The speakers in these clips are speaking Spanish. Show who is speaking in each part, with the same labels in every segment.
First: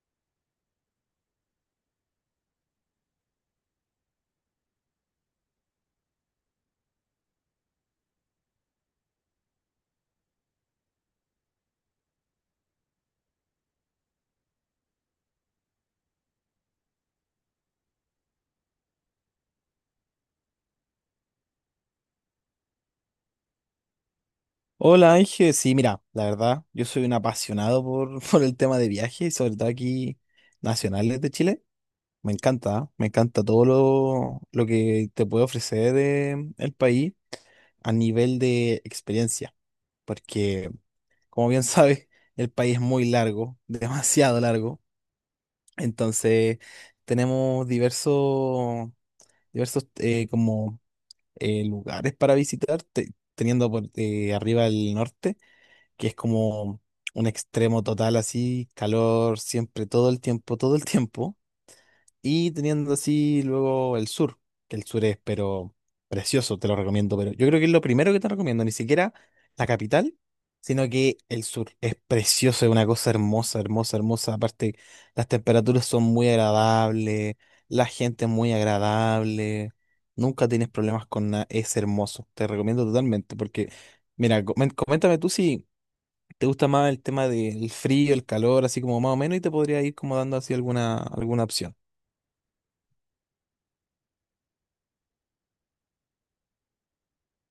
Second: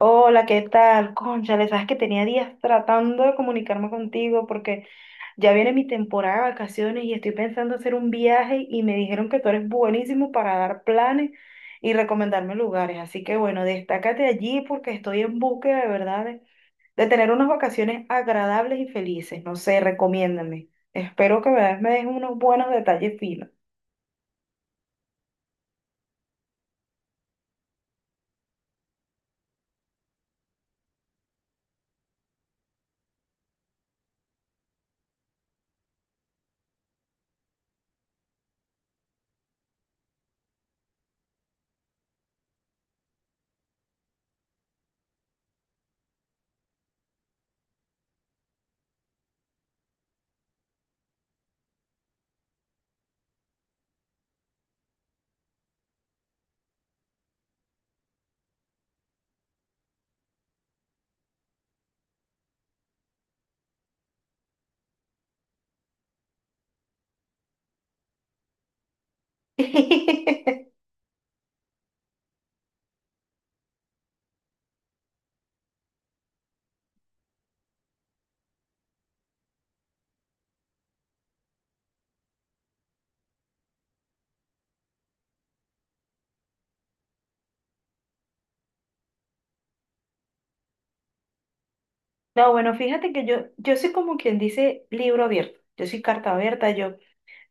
Speaker 1: Hola, ¿qué tal? Cónchale, sabes que tenía días tratando de comunicarme contigo porque ya viene mi temporada de vacaciones y estoy pensando hacer un viaje y me dijeron que tú eres buenísimo para dar planes y recomendarme lugares. Así que bueno, destácate allí porque estoy en búsqueda de verdad de tener unas vacaciones agradables y felices. No sé, recomiéndame. Espero que me des unos buenos detalles finos.
Speaker 2: Hola Ángel, sí, mira, la verdad, yo soy un apasionado por, por el tema de viajes, sobre todo aquí nacionales de Chile. Me encanta, ¿ah? Me encanta todo lo que te puede ofrecer el país a nivel de experiencia, porque como bien sabes, el país es muy largo, demasiado largo, entonces tenemos diversos, como lugares para visitar, teniendo por arriba el norte, que es como un extremo total así, calor siempre, todo el tiempo, y teniendo así luego el sur, que el sur es pero precioso, te lo recomiendo, pero yo creo que es lo primero que te recomiendo, ni siquiera la capital, sino que el sur es precioso, es una cosa hermosa, hermosa, hermosa. Aparte, las temperaturas son muy agradables, la gente es muy agradable. Nunca tienes problemas con nada, es hermoso, te recomiendo totalmente, porque mira, coméntame tú si te gusta más el tema del frío, el calor, así como más o menos, y te podría ir como dando así alguna, alguna opción.
Speaker 1: No, bueno, fíjate que yo soy como quien dice libro abierto, yo soy carta abierta, yo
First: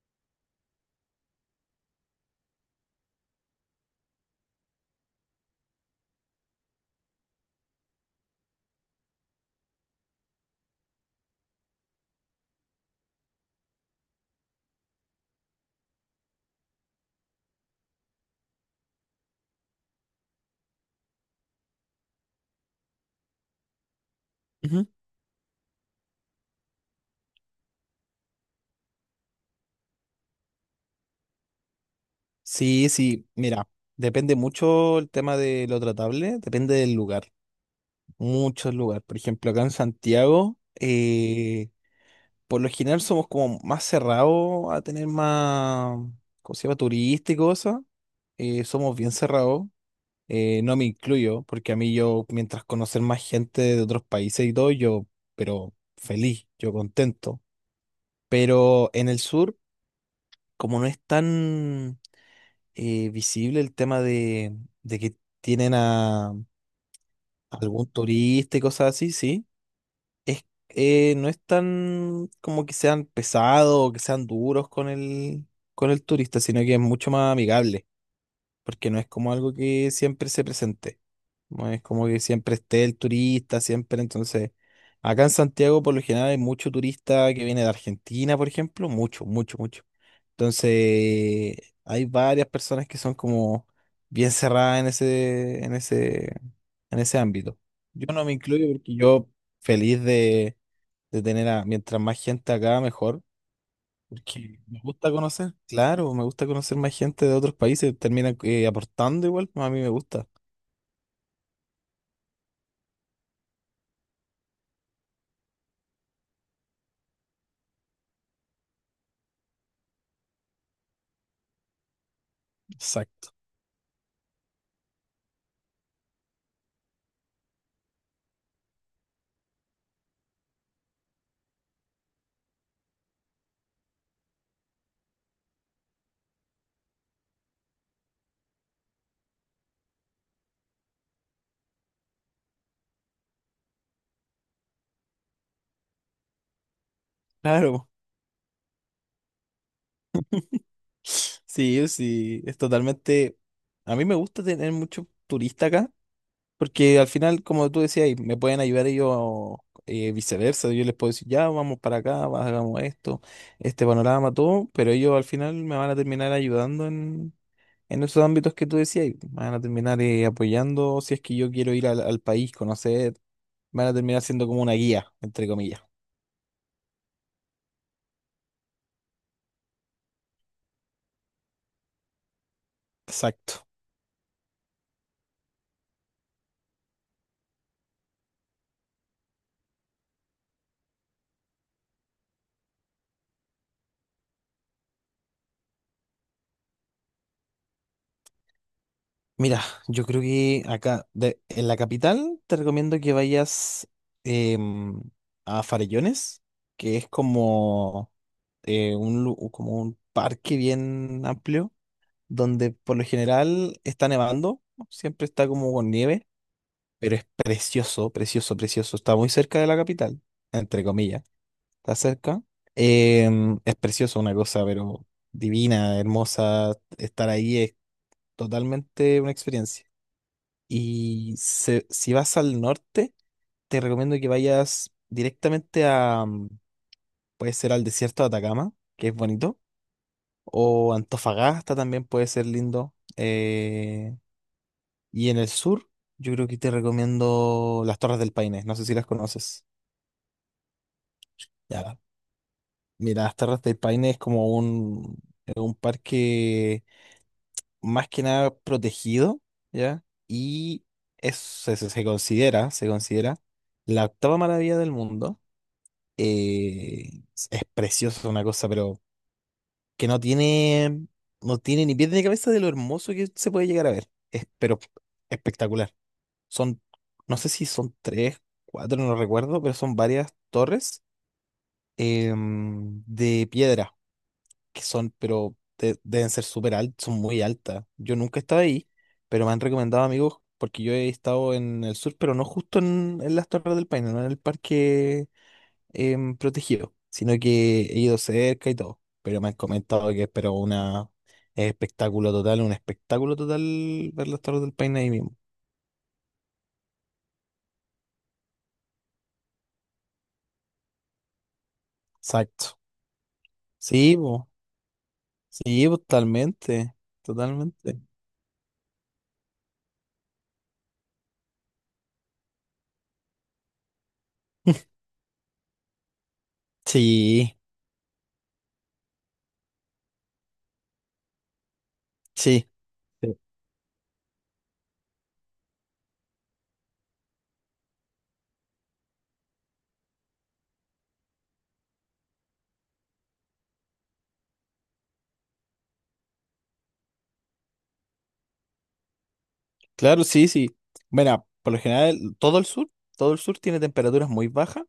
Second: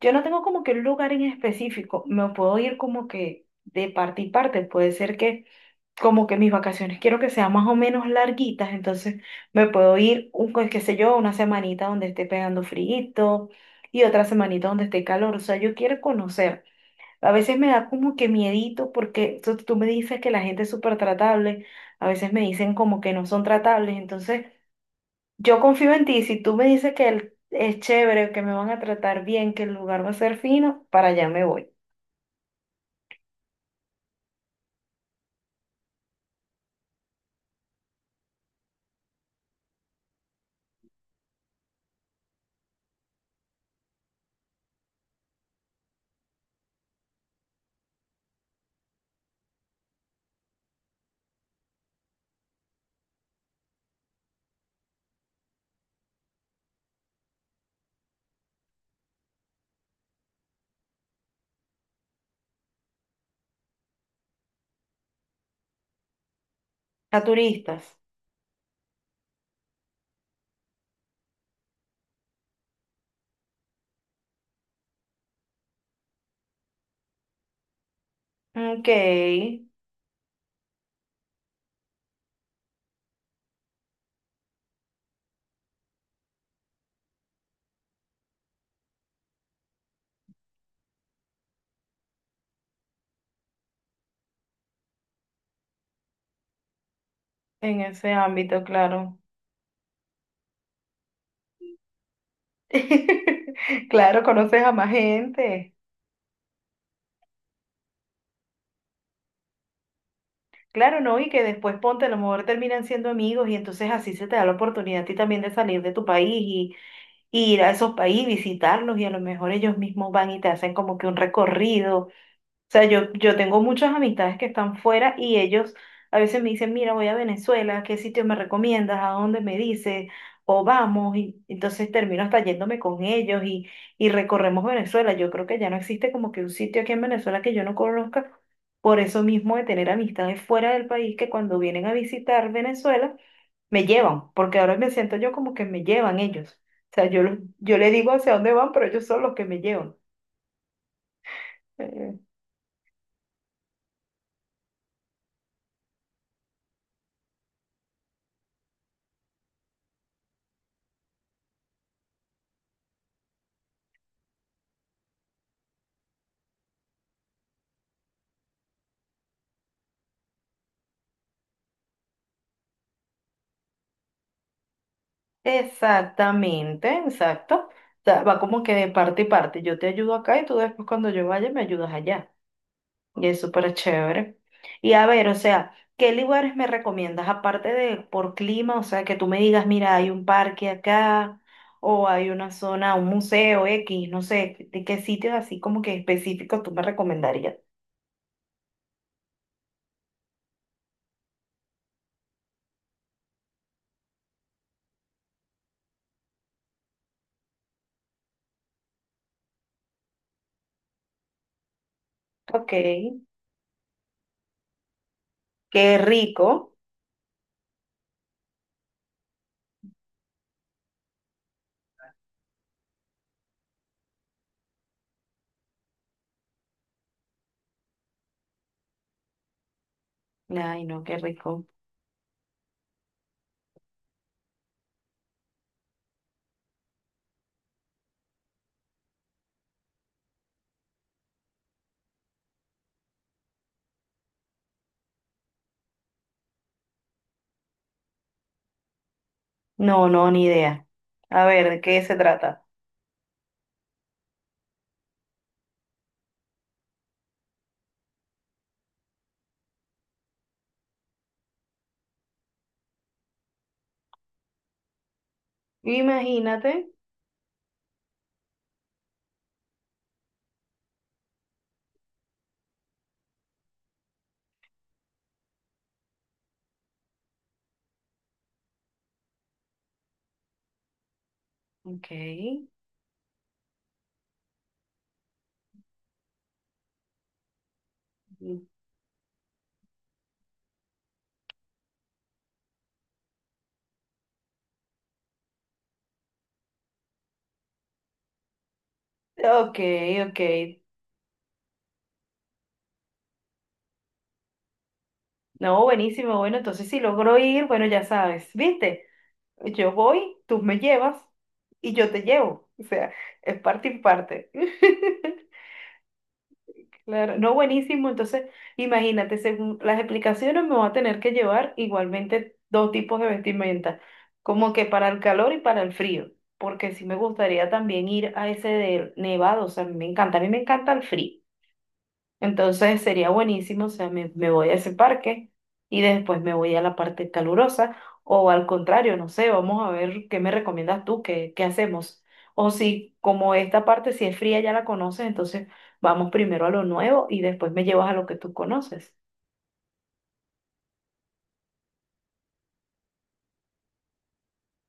Speaker 1: Yo no tengo como que un lugar en específico, me puedo ir como que de parte y parte, puede ser que como que mis vacaciones quiero que sean más o menos larguitas, entonces me puedo ir, un, pues, qué sé yo, una semanita donde esté pegando frío y otra semanita donde esté calor, o sea, yo quiero conocer. A veces me da como que miedito porque tú me dices que la gente es súper tratable, a veces me dicen como que no son tratables, entonces...
Speaker 2: Ujú.
Speaker 1: Yo confío en ti, si tú me dices que es chévere, que me van a tratar bien, que el lugar va a ser fino, para allá me voy.
Speaker 2: Sí, sí, mira, depende mucho el tema de lo tratable, depende del lugar, muchos lugares. Por ejemplo, acá en Santiago, por lo general somos como más cerrados a tener más, ¿cómo se llama? Turista y cosas. Somos bien cerrados. No me incluyo, porque a mí yo, mientras conocer más gente de otros países y todo, yo, pero feliz, yo contento. Pero en el sur, como no es tan visible el tema de que tienen a
Speaker 1: A turistas.
Speaker 2: algún turista y cosas así, sí, es, no es tan como que sean pesados o que sean duros con el turista, sino que es mucho más amigable.
Speaker 1: Ok,
Speaker 2: Porque no es como algo
Speaker 1: en
Speaker 2: que siempre se presente. No es como que siempre esté el turista, siempre. Entonces, acá en Santiago por lo general hay mucho turista que viene de Argentina, por ejemplo, mucho, mucho, mucho. Entonces, hay varias personas que son como bien cerradas en ese ámbito. Yo
Speaker 1: ese
Speaker 2: no me
Speaker 1: ámbito,
Speaker 2: incluyo porque
Speaker 1: claro.
Speaker 2: yo feliz de tener a, mientras más gente acá, mejor.
Speaker 1: Claro,
Speaker 2: Porque
Speaker 1: conoces a
Speaker 2: me
Speaker 1: más
Speaker 2: gusta conocer,
Speaker 1: gente.
Speaker 2: claro, me gusta conocer más gente de otros países, termina aportando igual, a mí me gusta.
Speaker 1: Claro, ¿no? Y que después ponte, a lo mejor terminan siendo amigos y entonces así se te da la oportunidad a ti también de salir de tu país y ir a esos países, visitarlos y a lo mejor ellos mismos van y te hacen como que un recorrido sea, yo,
Speaker 2: Exacto.
Speaker 1: yo tengo muchas amistades que están fuera y ellos a veces me dicen, mira, voy a Venezuela, ¿qué sitio me recomiendas? ¿A dónde me dices? O vamos, y entonces termino hasta yéndome con ellos y recorremos Venezuela. Yo creo que ya no existe como que un sitio aquí en Venezuela que yo no conozca, por eso mismo de tener amistades fuera del país que cuando vienen a visitar Venezuela me llevan, porque ahora me siento yo como que me llevan ellos. O sea, yo, yo
Speaker 2: Claro,
Speaker 1: les digo hacia dónde van, pero ellos son los que me llevan.
Speaker 2: sí, sí, es totalmente, a mí me gusta tener mucho turista acá, porque al final, como tú decías, ahí, me pueden ayudar ellos, viceversa, yo les puedo decir, ya, vamos para acá, hagamos esto, este panorama, todo, pero ellos al final me van a terminar ayudando en esos ámbitos que tú decías, y me van a terminar apoyando si es que yo quiero ir al, al país, conocer. Van a terminar siendo como una guía, entre comillas.
Speaker 1: Exactamente, exacto. O sea, va como que de parte y parte. Yo te ayudo acá y tú después cuando yo vaya me ayudas allá. Y es
Speaker 2: Exacto.
Speaker 1: súper chévere. Y a ver, o sea, ¿qué lugares me recomiendas aparte de por clima? O sea, que tú me digas, mira, hay un parque acá o hay una zona, un museo X, no sé, ¿de qué sitios así como que específicos tú me recomendarías?
Speaker 2: Mira, yo creo que acá, en la capital, te recomiendo que vayas em, a Farellones, que es como, un, como un parque bien amplio, donde
Speaker 1: Ok,
Speaker 2: por lo general está nevando, siempre está como con
Speaker 1: qué
Speaker 2: nieve,
Speaker 1: rico.
Speaker 2: pero es precioso, precioso, precioso. Está muy cerca de la capital, entre comillas. Está cerca. Es precioso una cosa, pero divina, hermosa. Estar ahí es totalmente una experiencia.
Speaker 1: Ay, no, qué
Speaker 2: Y
Speaker 1: rico.
Speaker 2: si vas al norte, te recomiendo que vayas directamente a, puede ser al desierto de Atacama, que es bonito, o Antofagasta también puede ser lindo. Y en el sur, yo creo que te recomiendo las Torres del Paine, no sé si las conoces.
Speaker 1: No, no, ni idea. A ver, ¿de
Speaker 2: Ya,
Speaker 1: qué se trata?
Speaker 2: mira, las Torres del Paine es como un, es un parque más que nada protegido, ¿ya? Y es, se considera la octava maravilla del mundo.
Speaker 1: Imagínate.
Speaker 2: Es precioso una cosa, pero que no tiene, no tiene ni pies ni cabeza de lo hermoso que se puede llegar a ver. Es, pero espectacular. Son, no sé si son tres, cuatro, no recuerdo, pero son varias torres
Speaker 1: Okay,
Speaker 2: de piedra que son, pero deben ser súper altas, son muy altas. Yo nunca he estado ahí, pero me han recomendado amigos, porque yo he estado en el sur, pero no justo en las Torres del Paine, no en el parque protegido, sino que he ido cerca y todo. Pero me han
Speaker 1: ok,
Speaker 2: comentado que es
Speaker 1: ok.
Speaker 2: pero una, es espectáculo total, un espectáculo total ver las Torres del Paine ahí mismo.
Speaker 1: No, buenísimo. Bueno, entonces si logro ir, bueno, ya sabes, ¿viste? Yo voy, tú me llevas y yo te llevo.
Speaker 2: Exacto.
Speaker 1: O sea, es parte y
Speaker 2: Sí, po.
Speaker 1: parte.
Speaker 2: Sí, po, totalmente.
Speaker 1: Claro, no,
Speaker 2: Totalmente.
Speaker 1: buenísimo. Entonces, imagínate, según las explicaciones, me voy a tener que llevar igualmente dos tipos de vestimenta, como que para el calor y para el frío, porque sí me
Speaker 2: Sí,
Speaker 1: gustaría también ir a ese del nevado. O sea, a mí me encanta, a mí me encanta el frío.
Speaker 2: sí.
Speaker 1: Entonces sería buenísimo, o sea, me voy a ese parque y después me voy a la parte calurosa o al contrario, no sé, vamos a ver qué me recomiendas tú, qué hacemos. O si como esta parte si es fría ya la conoces, entonces vamos primero a lo nuevo y después me llevas a lo que tú conoces.
Speaker 2: Claro, sí, sí. Bueno, por lo general, todo el sur tiene temperaturas muy bajas,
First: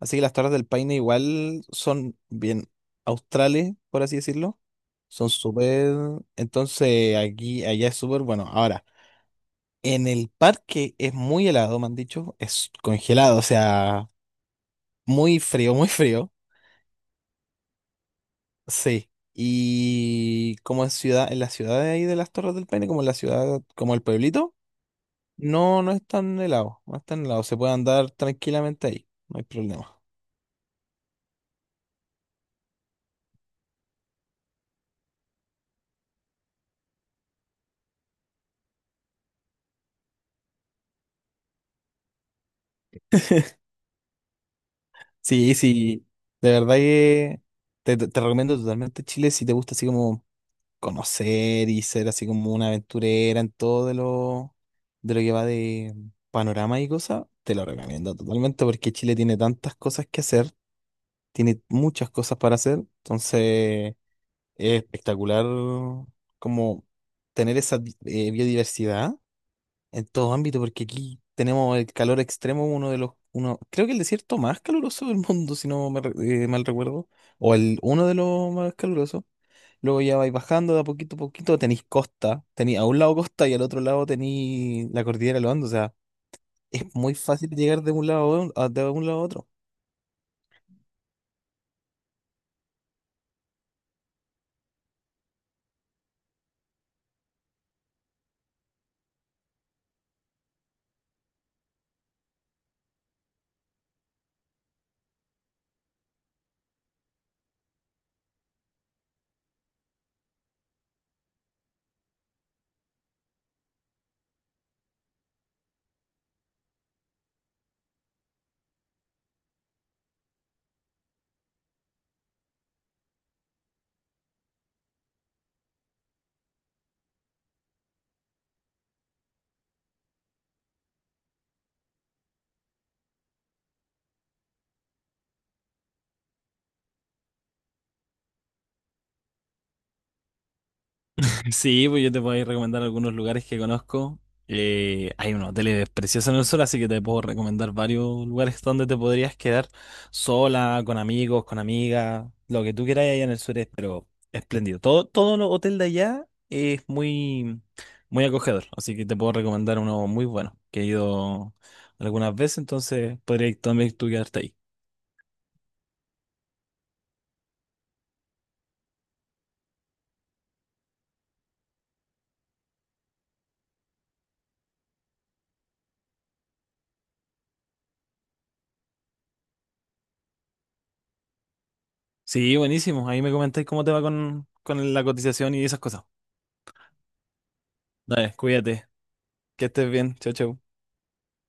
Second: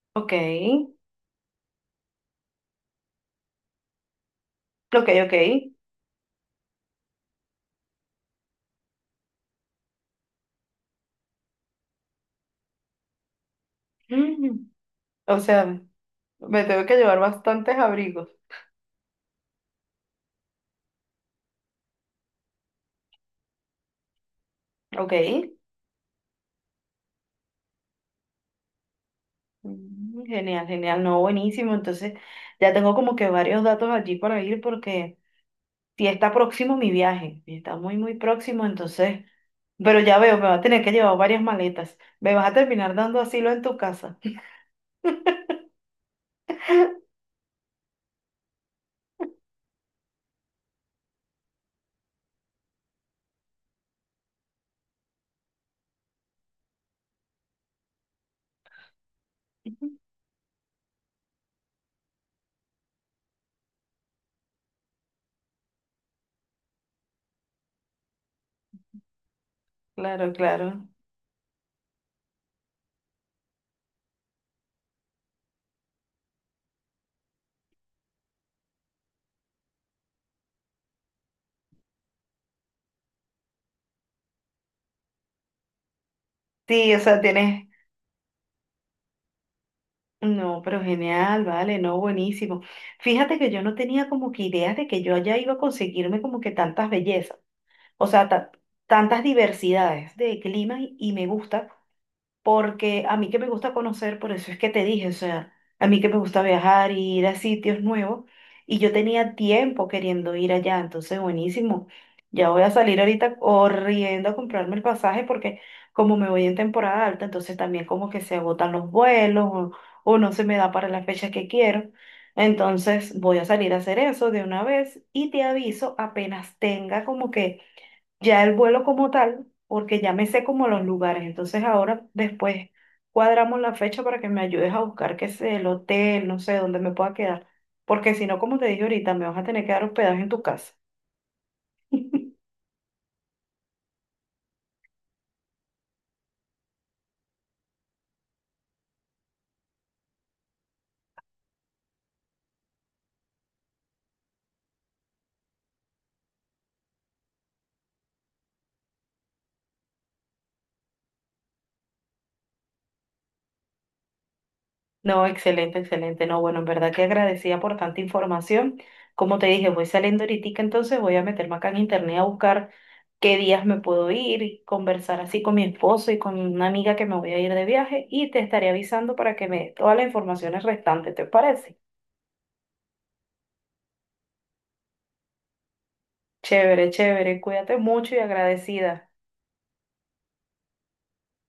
Speaker 2: así que
Speaker 1: Ok,
Speaker 2: las Torres del Paine igual son bien australes, por así decirlo.
Speaker 1: ok,
Speaker 2: Son
Speaker 1: ok.
Speaker 2: súper, entonces aquí, allá es súper bueno. Ahora, en el parque es muy helado, me han dicho, es congelado, o sea,
Speaker 1: Mm.
Speaker 2: muy
Speaker 1: O
Speaker 2: frío,
Speaker 1: sea,
Speaker 2: muy frío.
Speaker 1: me tengo que llevar bastantes abrigos.
Speaker 2: Sí. Y como en ciudad, en la ciudad de ahí de las Torres del Paine, como en la ciudad, como el pueblito.
Speaker 1: Ok.
Speaker 2: No, no es tan helado, no es tan helado, se puede andar tranquilamente ahí, no hay problema.
Speaker 1: Mm. Genial, genial, no, buenísimo. Entonces, ya tengo como que varios datos allí para ir porque... Y está próximo mi viaje, y está muy, muy próximo, entonces, pero ya veo, me va a tener que llevar varias maletas. Me vas a terminar dando asilo en tu casa.
Speaker 2: Sí, sí, de verdad que te, te recomiendo totalmente Chile si te gusta así como conocer y ser así como una aventurera en todo de lo que va de panorama y cosas, te lo recomiendo totalmente porque Chile tiene tantas cosas que hacer, tiene muchas cosas para hacer, entonces es espectacular como tener esa biodiversidad en
Speaker 1: Claro,
Speaker 2: todo ámbito, porque
Speaker 1: claro.
Speaker 2: aquí tenemos el calor extremo, uno de los, uno, creo que el desierto más caluroso del mundo, si no me mal recuerdo, o el uno de los más calurosos. Luego ya vais bajando de a poquito, tenéis costa, tenéis a un lado costa y al otro lado tenéis la cordillera de los Andes, o sea, es
Speaker 1: Sí, o
Speaker 2: muy
Speaker 1: sea,
Speaker 2: fácil
Speaker 1: tienes...
Speaker 2: llegar de un lado a de un lado a otro.
Speaker 1: No, pero genial, vale, no, buenísimo. Fíjate que yo no tenía como que ideas de que yo allá iba a conseguirme como que tantas bellezas, o sea, tantas diversidades de climas y me gusta porque a mí que me gusta conocer, por eso es que te dije, o sea, a mí que me gusta viajar y ir a sitios nuevos, y yo tenía tiempo queriendo ir allá, entonces buenísimo, ya voy a salir ahorita corriendo a comprarme el pasaje porque como me voy en temporada alta, entonces también como que se agotan los vuelos o no se me da para las fechas que quiero. Entonces voy a salir a hacer eso de una vez y te aviso apenas tenga como que ya el vuelo como tal, porque ya me sé como los lugares. Entonces ahora después cuadramos la fecha para que me ayudes a buscar qué sé, el hotel, no sé, dónde me pueda quedar. Porque si no, como te dije ahorita, me vas a tener que dar hospedaje en tu casa.
Speaker 2: Sí, pues yo te puedo ahí recomendar algunos lugares que conozco. Hay unos hoteles preciosos en el sur, así que te puedo recomendar varios lugares donde te podrías quedar sola, con amigos, con amigas, lo que tú quieras allá en el sur es, pero espléndido. Todo, todo lo hotel de allá es muy, muy acogedor, así que te puedo recomendar uno muy bueno, que he ido algunas veces, entonces podrías también tú quedarte ahí.
Speaker 1: No, excelente, excelente. No, bueno, en verdad que agradecida por tanta información. Como te dije, voy saliendo ahorita, entonces voy a meterme acá en internet a buscar qué días me puedo ir y conversar así con mi esposo y con una amiga que me voy a ir de viaje y te estaré avisando para que me dé todas las informaciones restantes, ¿te parece?
Speaker 2: Sí, buenísimo. Ahí me comentáis cómo te va con la cotización y esas cosas.
Speaker 1: Chévere, chévere. Cuídate mucho y
Speaker 2: Dale, cuídate,
Speaker 1: agradecida.
Speaker 2: que estés bien. Chao, chao.